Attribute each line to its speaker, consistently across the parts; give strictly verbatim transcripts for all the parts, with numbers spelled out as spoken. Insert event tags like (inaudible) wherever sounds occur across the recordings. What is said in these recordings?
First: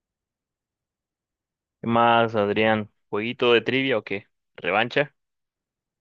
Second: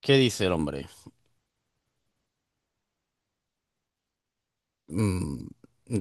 Speaker 1: ¿Qué dice el hombre?
Speaker 2: ¿Qué más, Adrián? ¿Jueguito de trivia o qué? ¿Revancha?
Speaker 1: Mm,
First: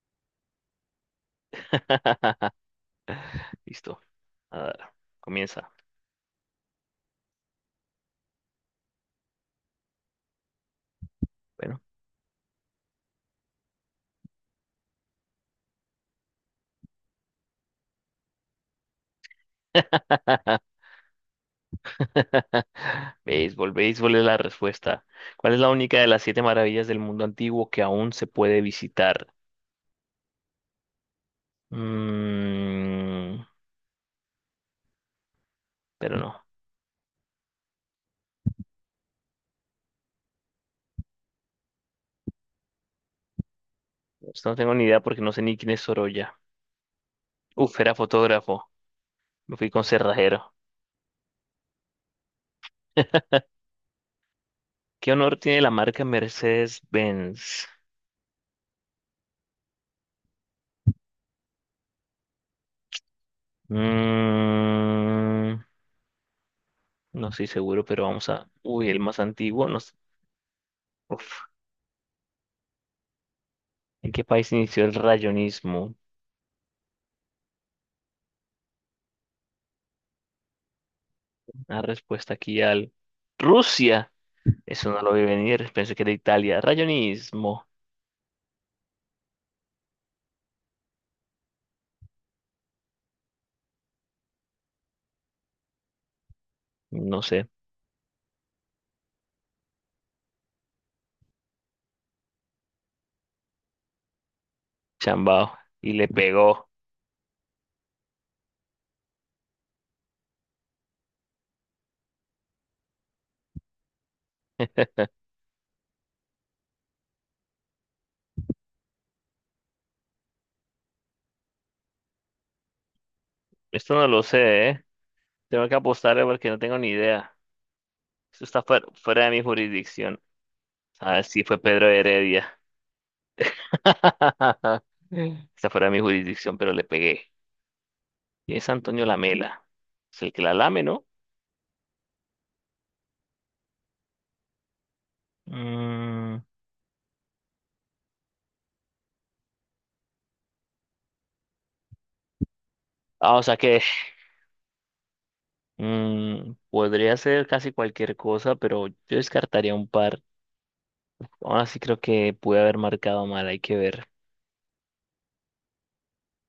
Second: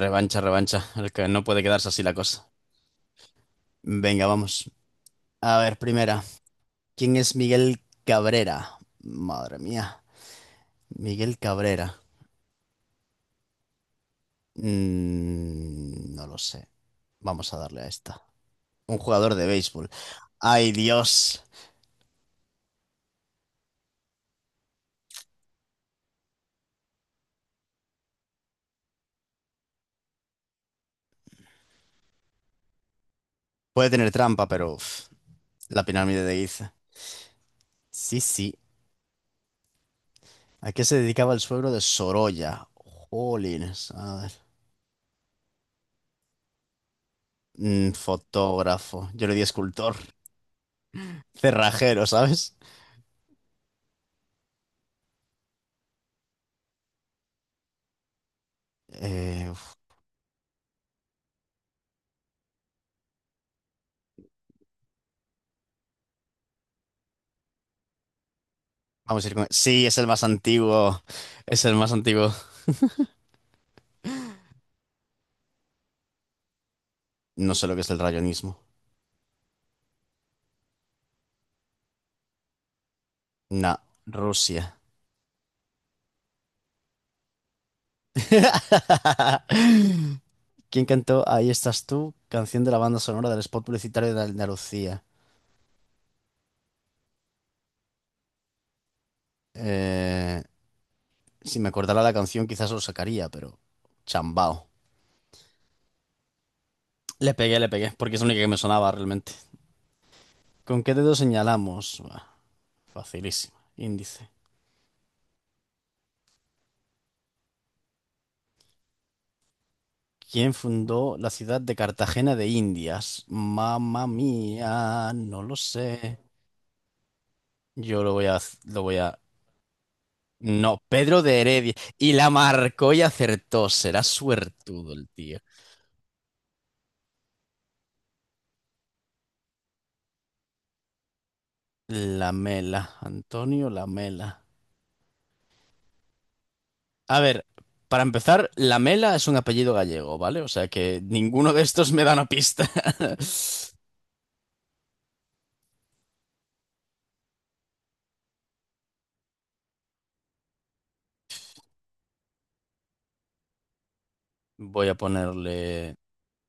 Speaker 1: revancha, revancha. El que no puede quedarse así la cosa.
Speaker 2: (laughs) Listo.
Speaker 1: Venga, vamos.
Speaker 2: Ah,
Speaker 1: A
Speaker 2: comienza.
Speaker 1: ver, primera. ¿Quién es Miguel Cabrera? Madre mía. Miguel
Speaker 2: Bueno.
Speaker 1: Cabrera. Mm, no lo sé. Vamos a darle a esta. Un jugador de béisbol. ¡Ay,
Speaker 2: (laughs)
Speaker 1: Dios!
Speaker 2: Béisbol, béisbol es la respuesta. ¿Cuál es la única de las siete maravillas del mundo antiguo que aún se puede visitar? Mm,
Speaker 1: Puede tener trampa, pero... uf, la
Speaker 2: pero
Speaker 1: pirámide de
Speaker 2: no.
Speaker 1: Giza. Sí, sí. ¿A qué se dedicaba el suegro de Sorolla? Jolines. A ver.
Speaker 2: Esto no tengo ni idea porque no sé ni quién es Sorolla. Uf,
Speaker 1: Mm,
Speaker 2: era fotógrafo.
Speaker 1: fotógrafo. Yo le di
Speaker 2: Me fui con
Speaker 1: escultor.
Speaker 2: cerrajero.
Speaker 1: Cerrajero, ¿sabes?
Speaker 2: (laughs) ¿Qué honor tiene la marca Mercedes-Benz?
Speaker 1: Eh, uf,
Speaker 2: Mm, No estoy seguro, pero vamos a... Uy, el más
Speaker 1: vamos a ir con...
Speaker 2: antiguo. No...
Speaker 1: Sí,
Speaker 2: s-
Speaker 1: es el más antiguo.
Speaker 2: Uf.
Speaker 1: Es el más antiguo.
Speaker 2: ¿En qué país inició el rayonismo?
Speaker 1: No sé lo que es el rayonismo.
Speaker 2: La respuesta aquí al...
Speaker 1: No,
Speaker 2: Rusia.
Speaker 1: Rusia.
Speaker 2: Eso no lo vi venir. Pensé que era Italia. Rayonismo.
Speaker 1: (laughs) ¿Quién cantó Ahí estás tú? Canción de la banda sonora del spot publicitario de Andalucía.
Speaker 2: No sé.
Speaker 1: Eh, si me acordara la canción, quizás lo sacaría, pero... Chambao.
Speaker 2: Chambao. Y le pegó.
Speaker 1: Le pegué, le pegué, porque es la única que me sonaba realmente. ¿Con qué dedo señalamos? Buah, facilísimo. Índice. ¿Quién fundó la ciudad de Cartagena de Indias?
Speaker 2: Esto
Speaker 1: Mamma
Speaker 2: no lo sé, ¿eh?
Speaker 1: mía, no lo
Speaker 2: Tengo que
Speaker 1: sé.
Speaker 2: apostarle porque no tengo ni idea.
Speaker 1: Yo lo voy a,
Speaker 2: Esto está
Speaker 1: lo
Speaker 2: fuera,
Speaker 1: voy a.
Speaker 2: fuera de mi jurisdicción.
Speaker 1: No, Pedro
Speaker 2: Ah,
Speaker 1: de
Speaker 2: sí, fue
Speaker 1: Heredia.
Speaker 2: Pedro
Speaker 1: Y la
Speaker 2: Heredia.
Speaker 1: marcó y acertó. Será
Speaker 2: (laughs)
Speaker 1: suertudo el tío.
Speaker 2: Está fuera de mi jurisdicción, pero le pegué. Y es Antonio Lamela. Es el que la lame, ¿no?
Speaker 1: Lamela, Antonio Lamela.
Speaker 2: Mm,
Speaker 1: A ver, para empezar, Lamela es un apellido gallego, ¿vale? O sea que ninguno de estos me da una pista. (laughs)
Speaker 2: Ah, o sea que (laughs) mm, podría ser casi cualquier cosa, pero yo descartaría un par. Ahora sí creo que pude haber marcado mal, hay que ver.
Speaker 1: Voy a ponerle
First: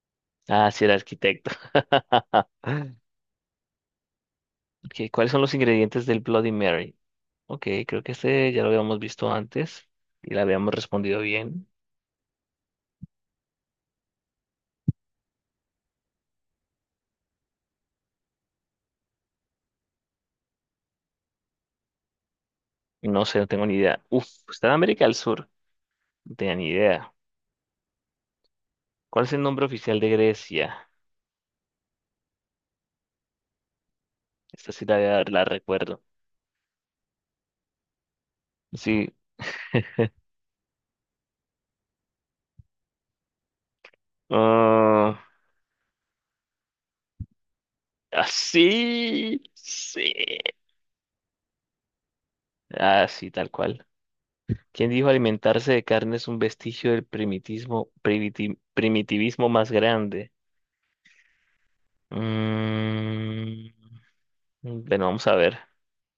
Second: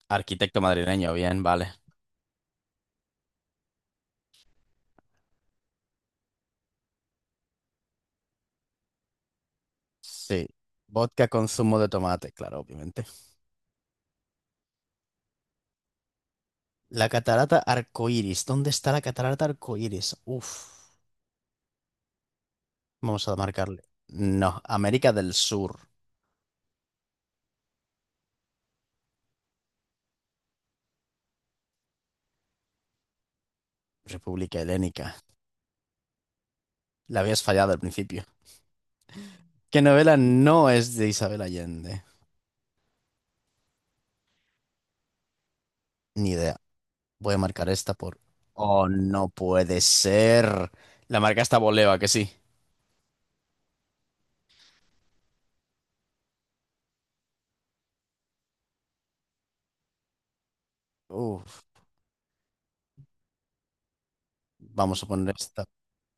Speaker 1: arquitecto
Speaker 2: Ah, sí, era
Speaker 1: madrileño, bien,
Speaker 2: arquitecto.
Speaker 1: vale.
Speaker 2: (laughs) Ok, ¿cuáles son los ingredientes del Bloody Mary? Ok, creo que este ya lo habíamos visto antes y la
Speaker 1: Sí.
Speaker 2: habíamos respondido
Speaker 1: Vodka con
Speaker 2: bien.
Speaker 1: zumo de tomate, claro, obviamente. La catarata arcoíris. ¿Dónde está la catarata arcoíris? Uf.
Speaker 2: No
Speaker 1: Vamos a
Speaker 2: sé, no tengo ni
Speaker 1: marcarle.
Speaker 2: idea. Uf,
Speaker 1: No,
Speaker 2: está en América
Speaker 1: América
Speaker 2: del
Speaker 1: del
Speaker 2: Sur.
Speaker 1: Sur.
Speaker 2: No tenía ni idea. ¿Cuál es el nombre oficial de Grecia?
Speaker 1: República
Speaker 2: Esta sí
Speaker 1: Helénica.
Speaker 2: la, la recuerdo.
Speaker 1: La habías fallado al principio.
Speaker 2: Sí.
Speaker 1: ¿Qué novela no es de Isabel Allende?
Speaker 2: ah,
Speaker 1: Ni idea. Voy a marcar esta por...
Speaker 2: ah,
Speaker 1: Oh, no
Speaker 2: sí.
Speaker 1: puede
Speaker 2: Sí.
Speaker 1: ser. La marca está Boleva, que sí.
Speaker 2: Ah, sí, tal cual. ¿Quién dijo alimentarse de carne es un vestigio del primitismo, primiti- primitivismo más grande?
Speaker 1: Uf.
Speaker 2: Mm,
Speaker 1: Vamos
Speaker 2: bueno,
Speaker 1: a
Speaker 2: vamos a
Speaker 1: poner
Speaker 2: ver.
Speaker 1: esta.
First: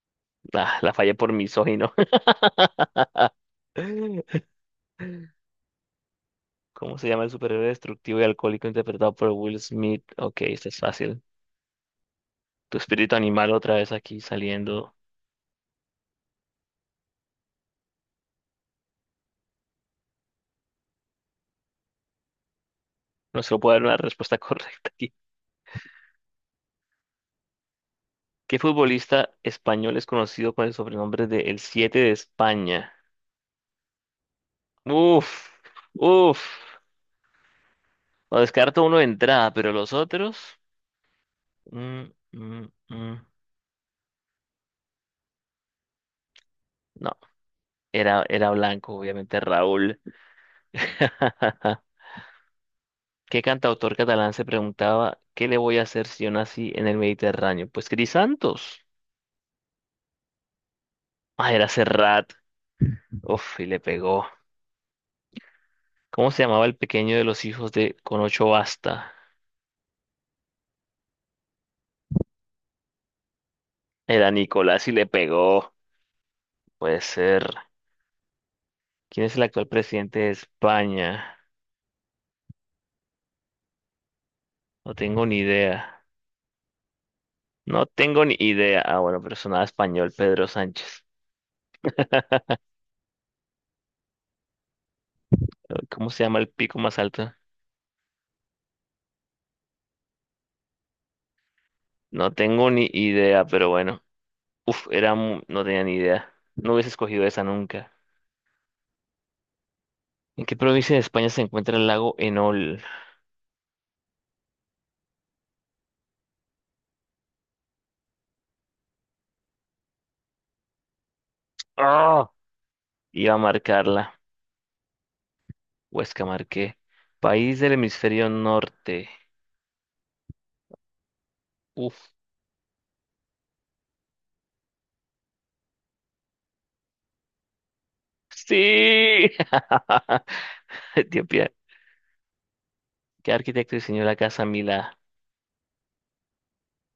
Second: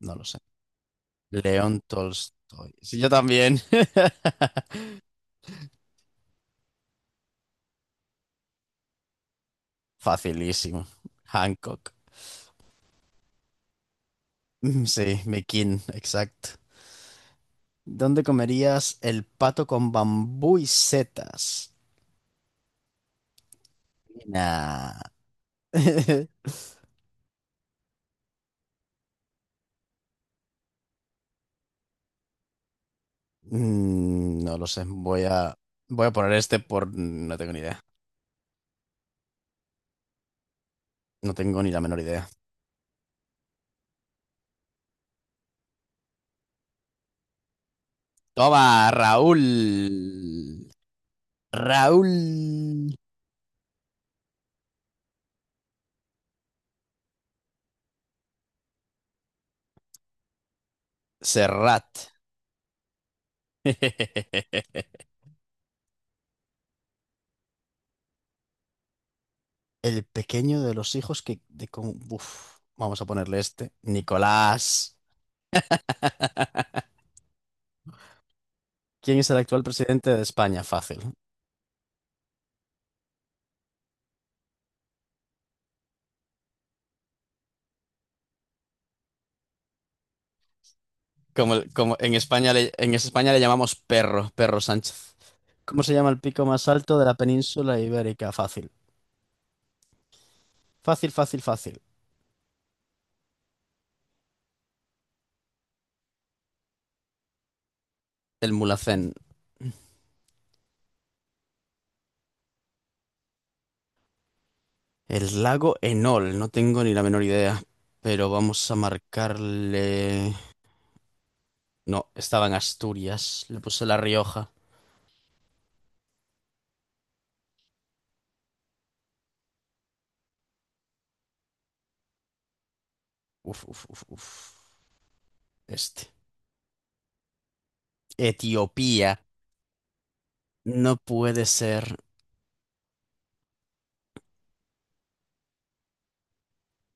Speaker 1: No lo sé.
Speaker 2: Ah, la fallé por
Speaker 1: León
Speaker 2: misógino.
Speaker 1: Tolstoy. Sí, yo también.
Speaker 2: (laughs) ¿Cómo se llama el superhéroe destructivo y alcohólico interpretado por Will
Speaker 1: (laughs)
Speaker 2: Smith? Ok, esta es
Speaker 1: Facilísimo.
Speaker 2: fácil.
Speaker 1: Hancock.
Speaker 2: Tu espíritu animal otra vez aquí
Speaker 1: Mm,
Speaker 2: saliendo.
Speaker 1: sí, McKean, exacto. ¿Dónde comerías el pato con bambú y setas?
Speaker 2: No se puede dar una respuesta (laughs) correcta
Speaker 1: Nah.
Speaker 2: aquí.
Speaker 1: (laughs)
Speaker 2: ¿Qué futbolista español es conocido con el sobrenombre de El Siete de España?
Speaker 1: Mm, no lo sé. Voy a,
Speaker 2: Uf,
Speaker 1: voy a poner
Speaker 2: uf.
Speaker 1: este por... No tengo ni idea.
Speaker 2: O descarto uno de entrada, pero los otros.
Speaker 1: No tengo ni la menor
Speaker 2: mm,
Speaker 1: idea.
Speaker 2: mm, mm, No, era, era
Speaker 1: Toma,
Speaker 2: blanco, obviamente Raúl.
Speaker 1: Raúl.
Speaker 2: (laughs)
Speaker 1: Raúl
Speaker 2: ¿Qué cantautor catalán se preguntaba qué le voy a hacer si yo nací en el Mediterráneo? Pues Santos. Ah, era
Speaker 1: Serrat.
Speaker 2: Serrat. Uf, y le pegó.
Speaker 1: (laughs)
Speaker 2: ¿Cómo se llamaba el pequeño de los hijos de Con ocho basta?
Speaker 1: El pequeño de los hijos que... De con... Uf, vamos a ponerle este.
Speaker 2: Era Nicolás y
Speaker 1: Nicolás.
Speaker 2: le pegó.
Speaker 1: (laughs)
Speaker 2: Puede ser.
Speaker 1: ¿Quién
Speaker 2: ¿Quién
Speaker 1: es el
Speaker 2: es el
Speaker 1: actual
Speaker 2: actual
Speaker 1: presidente
Speaker 2: presidente
Speaker 1: de
Speaker 2: de
Speaker 1: España? Fácil.
Speaker 2: España? No tengo ni idea. No tengo ni idea. Ah, bueno, pero sonaba español, Pedro Sánchez.
Speaker 1: Como, como en España le, en España le llamamos perro, perro Sánchez. ¿Cómo se llama
Speaker 2: ¿Cómo
Speaker 1: el
Speaker 2: se llama
Speaker 1: pico
Speaker 2: el
Speaker 1: más
Speaker 2: pico
Speaker 1: alto
Speaker 2: más
Speaker 1: de la
Speaker 2: alto?
Speaker 1: península ibérica? Fácil. Fácil, fácil, fácil.
Speaker 2: No tengo ni idea, pero bueno. Uf, era, mu- no tenía ni idea. No hubiese escogido esa nunca.
Speaker 1: El Mulhacén.
Speaker 2: ¿En qué provincia de España se encuentra el lago Enol?
Speaker 1: El lago Enol, no tengo ni la menor idea, pero vamos a marcarle... No,
Speaker 2: ¡Ah!
Speaker 1: estaba en
Speaker 2: Iba a
Speaker 1: Asturias, le puse La
Speaker 2: marcarla.
Speaker 1: Rioja.
Speaker 2: Huesca marqué. País del hemisferio norte. Uf.
Speaker 1: Uf, uf, uf, uf. Este. Etiopía.
Speaker 2: Sí. (laughs)
Speaker 1: No puede
Speaker 2: Etiopía.
Speaker 1: ser.
Speaker 2: ¿Qué arquitecto diseñó la casa Mila?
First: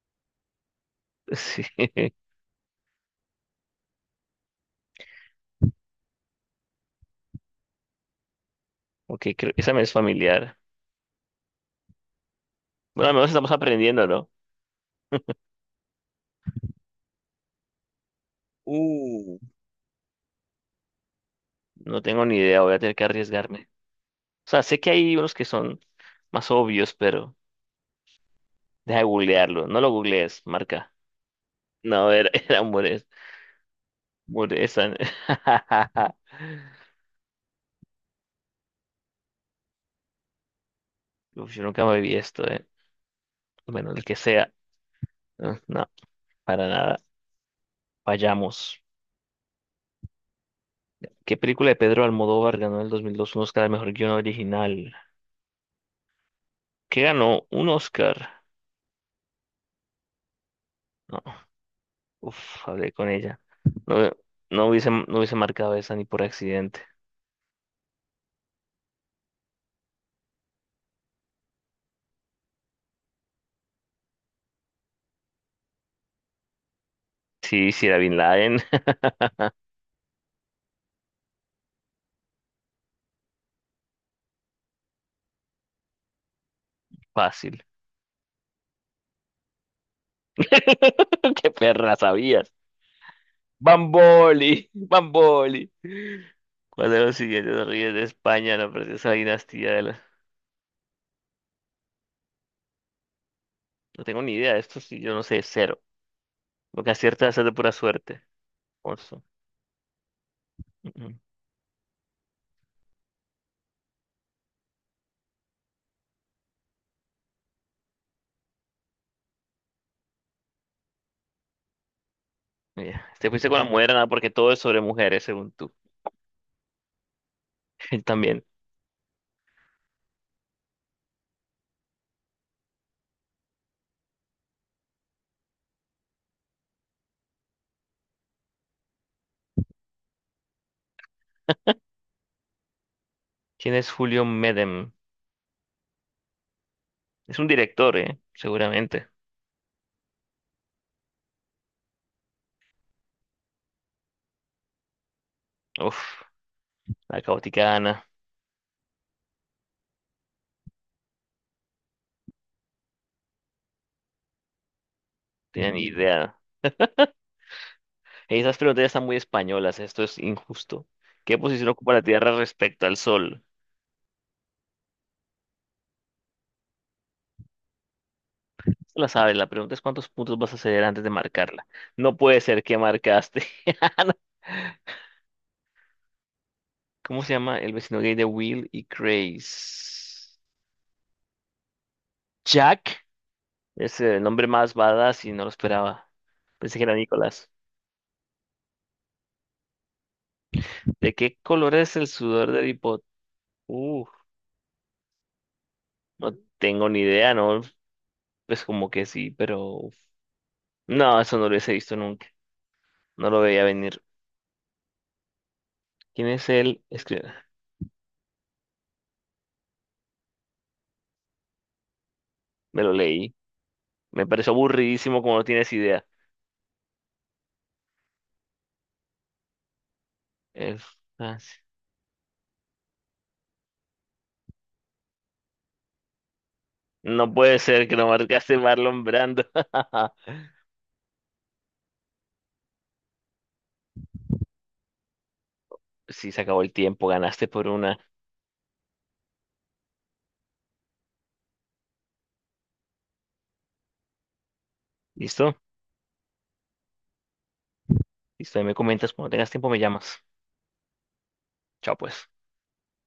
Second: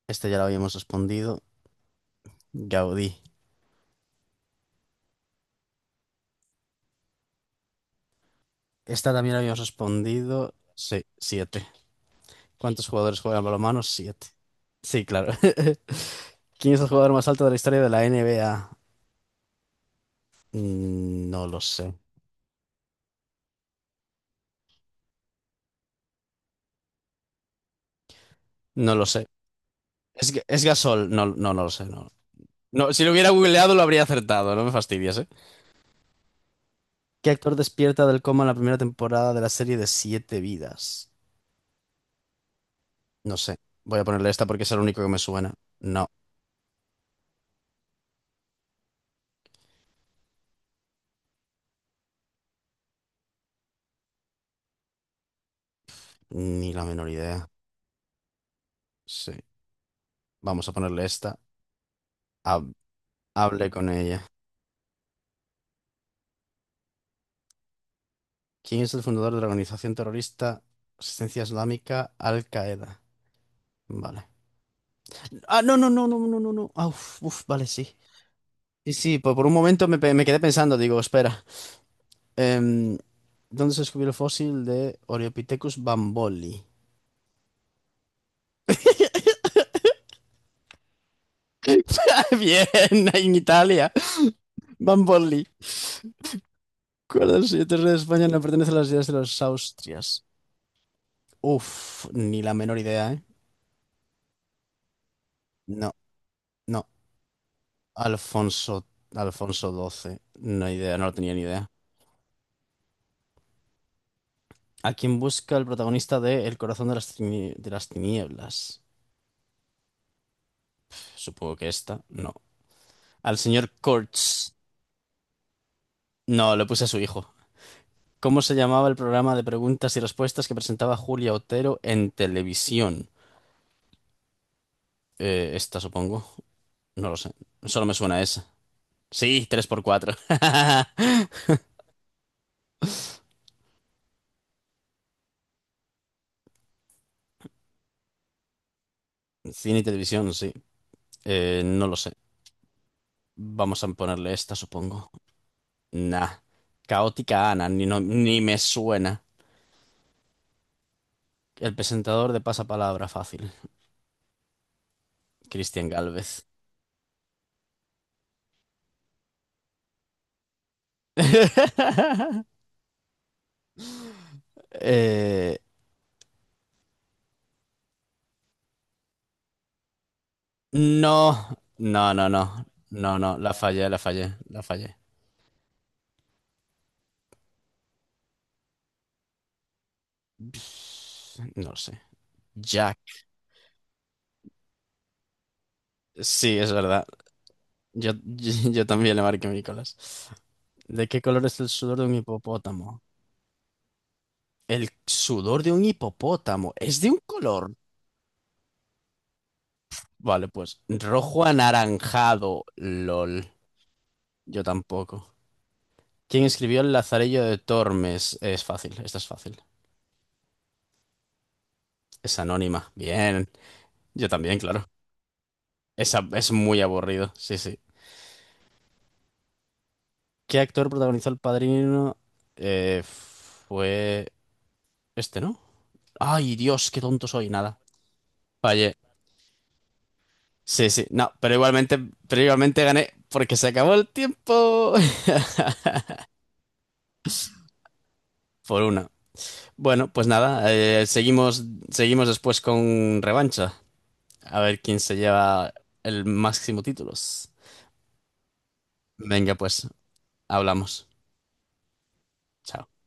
Speaker 1: Este ya lo habíamos respondido.
Speaker 2: Sí. (laughs)
Speaker 1: Gaudí. Esta
Speaker 2: Ok,
Speaker 1: también la
Speaker 2: creo,
Speaker 1: habíamos
Speaker 2: esa me es
Speaker 1: respondido.
Speaker 2: familiar.
Speaker 1: Sí, sí. ¿Cuántos
Speaker 2: Bueno, al
Speaker 1: jugadores
Speaker 2: menos
Speaker 1: juegan
Speaker 2: estamos
Speaker 1: balonmano?
Speaker 2: aprendiendo,
Speaker 1: Siete.
Speaker 2: ¿no?
Speaker 1: Sí, claro. (laughs) ¿Quién es el jugador más alto de la historia de la N B A?
Speaker 2: Uh,
Speaker 1: Mm, no lo sé.
Speaker 2: No tengo ni idea, voy a tener que arriesgarme. O sea, sé que hay unos que son más obvios, pero
Speaker 1: No
Speaker 2: deja de
Speaker 1: lo sé.
Speaker 2: googlearlo. No lo
Speaker 1: ¿Es,
Speaker 2: googlees,
Speaker 1: es
Speaker 2: marca.
Speaker 1: Gasol? No, no, no lo sé. No.
Speaker 2: No, era, (laughs) era
Speaker 1: No, si
Speaker 2: Mures.
Speaker 1: lo hubiera googleado lo habría acertado. No me
Speaker 2: Mures. (laughs)
Speaker 1: fastidies, ¿eh? ¿Qué actor despierta del coma en la primera temporada de la serie de Siete Vidas?
Speaker 2: Uf, yo nunca me vi esto, eh.
Speaker 1: No sé.
Speaker 2: Bueno,
Speaker 1: Voy a
Speaker 2: el que
Speaker 1: ponerle esta
Speaker 2: sea.
Speaker 1: porque es el único que me suena.
Speaker 2: Eh, No,
Speaker 1: No,
Speaker 2: para nada. Vayamos. ¿Qué película de Pedro Almodóvar ganó en el dos mil dos un Oscar al mejor guion original?
Speaker 1: ni la
Speaker 2: ¿Qué
Speaker 1: menor
Speaker 2: ganó?
Speaker 1: idea.
Speaker 2: ¿Un Oscar?
Speaker 1: Sí. Vamos a ponerle
Speaker 2: No,
Speaker 1: esta.
Speaker 2: uf,
Speaker 1: Hab-
Speaker 2: hablé con ella.
Speaker 1: hable con
Speaker 2: No,
Speaker 1: ella.
Speaker 2: no hubiese, no hubiese marcado esa ni por accidente.
Speaker 1: ¿Quién es el fundador de la organización terrorista Asistencia Islámica Al-Qaeda? Vale. Ah, no, no, no, no, no, no, no. Ah, uf, uf, vale,
Speaker 2: Sí, si
Speaker 1: sí.
Speaker 2: era Bin Laden,
Speaker 1: Sí,
Speaker 2: (laughs)
Speaker 1: sí, por, por un momento me, pe- me quedé pensando, digo, espera. Em, ¿dónde se descubrió el fósil de Oreopithecus bamboli?
Speaker 2: fácil. (laughs) Qué perra,
Speaker 1: (laughs)
Speaker 2: sabía.
Speaker 1: Bien, en Italia.
Speaker 2: Bamboli,
Speaker 1: Bamboli.
Speaker 2: Bamboli. ¿Cuál (laughs) de los
Speaker 1: ¿Cuál de los
Speaker 2: siguientes
Speaker 1: siete reyes
Speaker 2: reyes
Speaker 1: de
Speaker 2: de
Speaker 1: España no
Speaker 2: España
Speaker 1: pertenece
Speaker 2: no
Speaker 1: a las ideas
Speaker 2: pertenece a
Speaker 1: de
Speaker 2: la
Speaker 1: los
Speaker 2: dinastía de la...
Speaker 1: Austrias? Uf, ni la menor idea, ¿eh?
Speaker 2: No tengo ni idea de esto, si yo no sé, cero.
Speaker 1: No,
Speaker 2: Lo
Speaker 1: no.
Speaker 2: que acierta es de pura suerte.
Speaker 1: Alfonso,
Speaker 2: Alfonso.
Speaker 1: Alfonso doce. No
Speaker 2: Mm,
Speaker 1: idea, no lo
Speaker 2: mm.
Speaker 1: tenía ni idea. ¿A quién busca el protagonista de El corazón de las, tini- de las tinieblas? Supongo que esta, no.
Speaker 2: Te
Speaker 1: Al
Speaker 2: fuiste con la
Speaker 1: señor
Speaker 2: mujer, nada, porque todo
Speaker 1: Kurtz.
Speaker 2: es sobre mujeres, según tú.
Speaker 1: No, le puse a su hijo.
Speaker 2: (laughs) Él
Speaker 1: ¿Cómo
Speaker 2: también.
Speaker 1: se llamaba el programa de preguntas y respuestas que presentaba Julia Otero en televisión? Eh, esta, supongo. No lo sé. Solo me suena a esa. Sí, tres por cuatro. (laughs)
Speaker 2: ¿Quién es Julio Medem? Es un director, ¿eh? Seguramente.
Speaker 1: Cine y televisión, sí. Eh, no lo sé. Vamos a ponerle esta, supongo.
Speaker 2: Uf,
Speaker 1: Nah.
Speaker 2: la
Speaker 1: Caótica Ana,
Speaker 2: caótica
Speaker 1: ni,
Speaker 2: Ana.
Speaker 1: no-
Speaker 2: No
Speaker 1: ni me suena. El presentador de Pasapalabra, fácil.
Speaker 2: tenía ni
Speaker 1: Cristian
Speaker 2: idea.
Speaker 1: Galvez.
Speaker 2: Esas preguntas ya están muy españolas, esto es injusto. ¿Qué posición ocupa la Tierra
Speaker 1: (laughs)
Speaker 2: respecto al Sol?
Speaker 1: Eh,
Speaker 2: La sabes, la pregunta es cuántos puntos vas a ceder antes de
Speaker 1: no,
Speaker 2: marcarla.
Speaker 1: no,
Speaker 2: No
Speaker 1: no,
Speaker 2: puede ser
Speaker 1: no.
Speaker 2: que
Speaker 1: No, no,
Speaker 2: marcaste.
Speaker 1: la fallé, la fallé, la fallé.
Speaker 2: (laughs) ¿Cómo se llama el vecino gay de Will y Grace?
Speaker 1: No lo sé.
Speaker 2: Jack.
Speaker 1: Jack.
Speaker 2: Es el nombre más badass y no lo esperaba.
Speaker 1: Sí, es
Speaker 2: Pensé que era
Speaker 1: verdad.
Speaker 2: Nicolás.
Speaker 1: Yo, (laughs) yo, yo también le marqué Nicolás. ¿De
Speaker 2: ¿De
Speaker 1: qué
Speaker 2: qué
Speaker 1: color es el
Speaker 2: color es
Speaker 1: sudor de
Speaker 2: el
Speaker 1: un
Speaker 2: sudor del
Speaker 1: hipopótamo?
Speaker 2: hipot? Uf,
Speaker 1: El sudor de un
Speaker 2: no
Speaker 1: hipopótamo
Speaker 2: tengo
Speaker 1: es
Speaker 2: ni
Speaker 1: de un
Speaker 2: idea, ¿no?
Speaker 1: color.
Speaker 2: Pues como que sí, pero...
Speaker 1: Vale, pues
Speaker 2: No, eso no
Speaker 1: rojo
Speaker 2: lo hubiese visto nunca.
Speaker 1: anaranjado.
Speaker 2: No lo
Speaker 1: LOL.
Speaker 2: veía venir.
Speaker 1: Yo tampoco.
Speaker 2: ¿Quién
Speaker 1: ¿Quién
Speaker 2: es
Speaker 1: escribió
Speaker 2: él?
Speaker 1: El
Speaker 2: Es que
Speaker 1: Lazarillo de Tormes? Es fácil, esta es fácil. Es
Speaker 2: me
Speaker 1: anónima.
Speaker 2: lo leí.
Speaker 1: Bien.
Speaker 2: Me
Speaker 1: Yo
Speaker 2: pareció
Speaker 1: también, claro.
Speaker 2: aburridísimo como no tienes idea.
Speaker 1: Esa es muy aburrido. Sí, sí. ¿Qué
Speaker 2: El...
Speaker 1: actor protagonizó El Padrino? Eh, fue este, ¿no? Ay, Dios, qué tonto
Speaker 2: No
Speaker 1: soy.
Speaker 2: puede
Speaker 1: Nada.
Speaker 2: ser que no marcaste
Speaker 1: Oye.
Speaker 2: Marlon Brando. (laughs)
Speaker 1: Sí, sí. No, pero igualmente, pero igualmente gané porque se acabó el tiempo.
Speaker 2: Sí, se acabó el tiempo, ganaste por una.
Speaker 1: (laughs) Por una. Bueno, pues nada, eh, seguimos, seguimos después con revancha. A ver quién se
Speaker 2: ¿Listo?
Speaker 1: lleva el máximo títulos.
Speaker 2: Listo, ahí me comentas cuando tengas
Speaker 1: Venga,
Speaker 2: tiempo, me
Speaker 1: pues,
Speaker 2: llamas.
Speaker 1: hablamos.
Speaker 2: Chao, pues.
Speaker 1: Chao.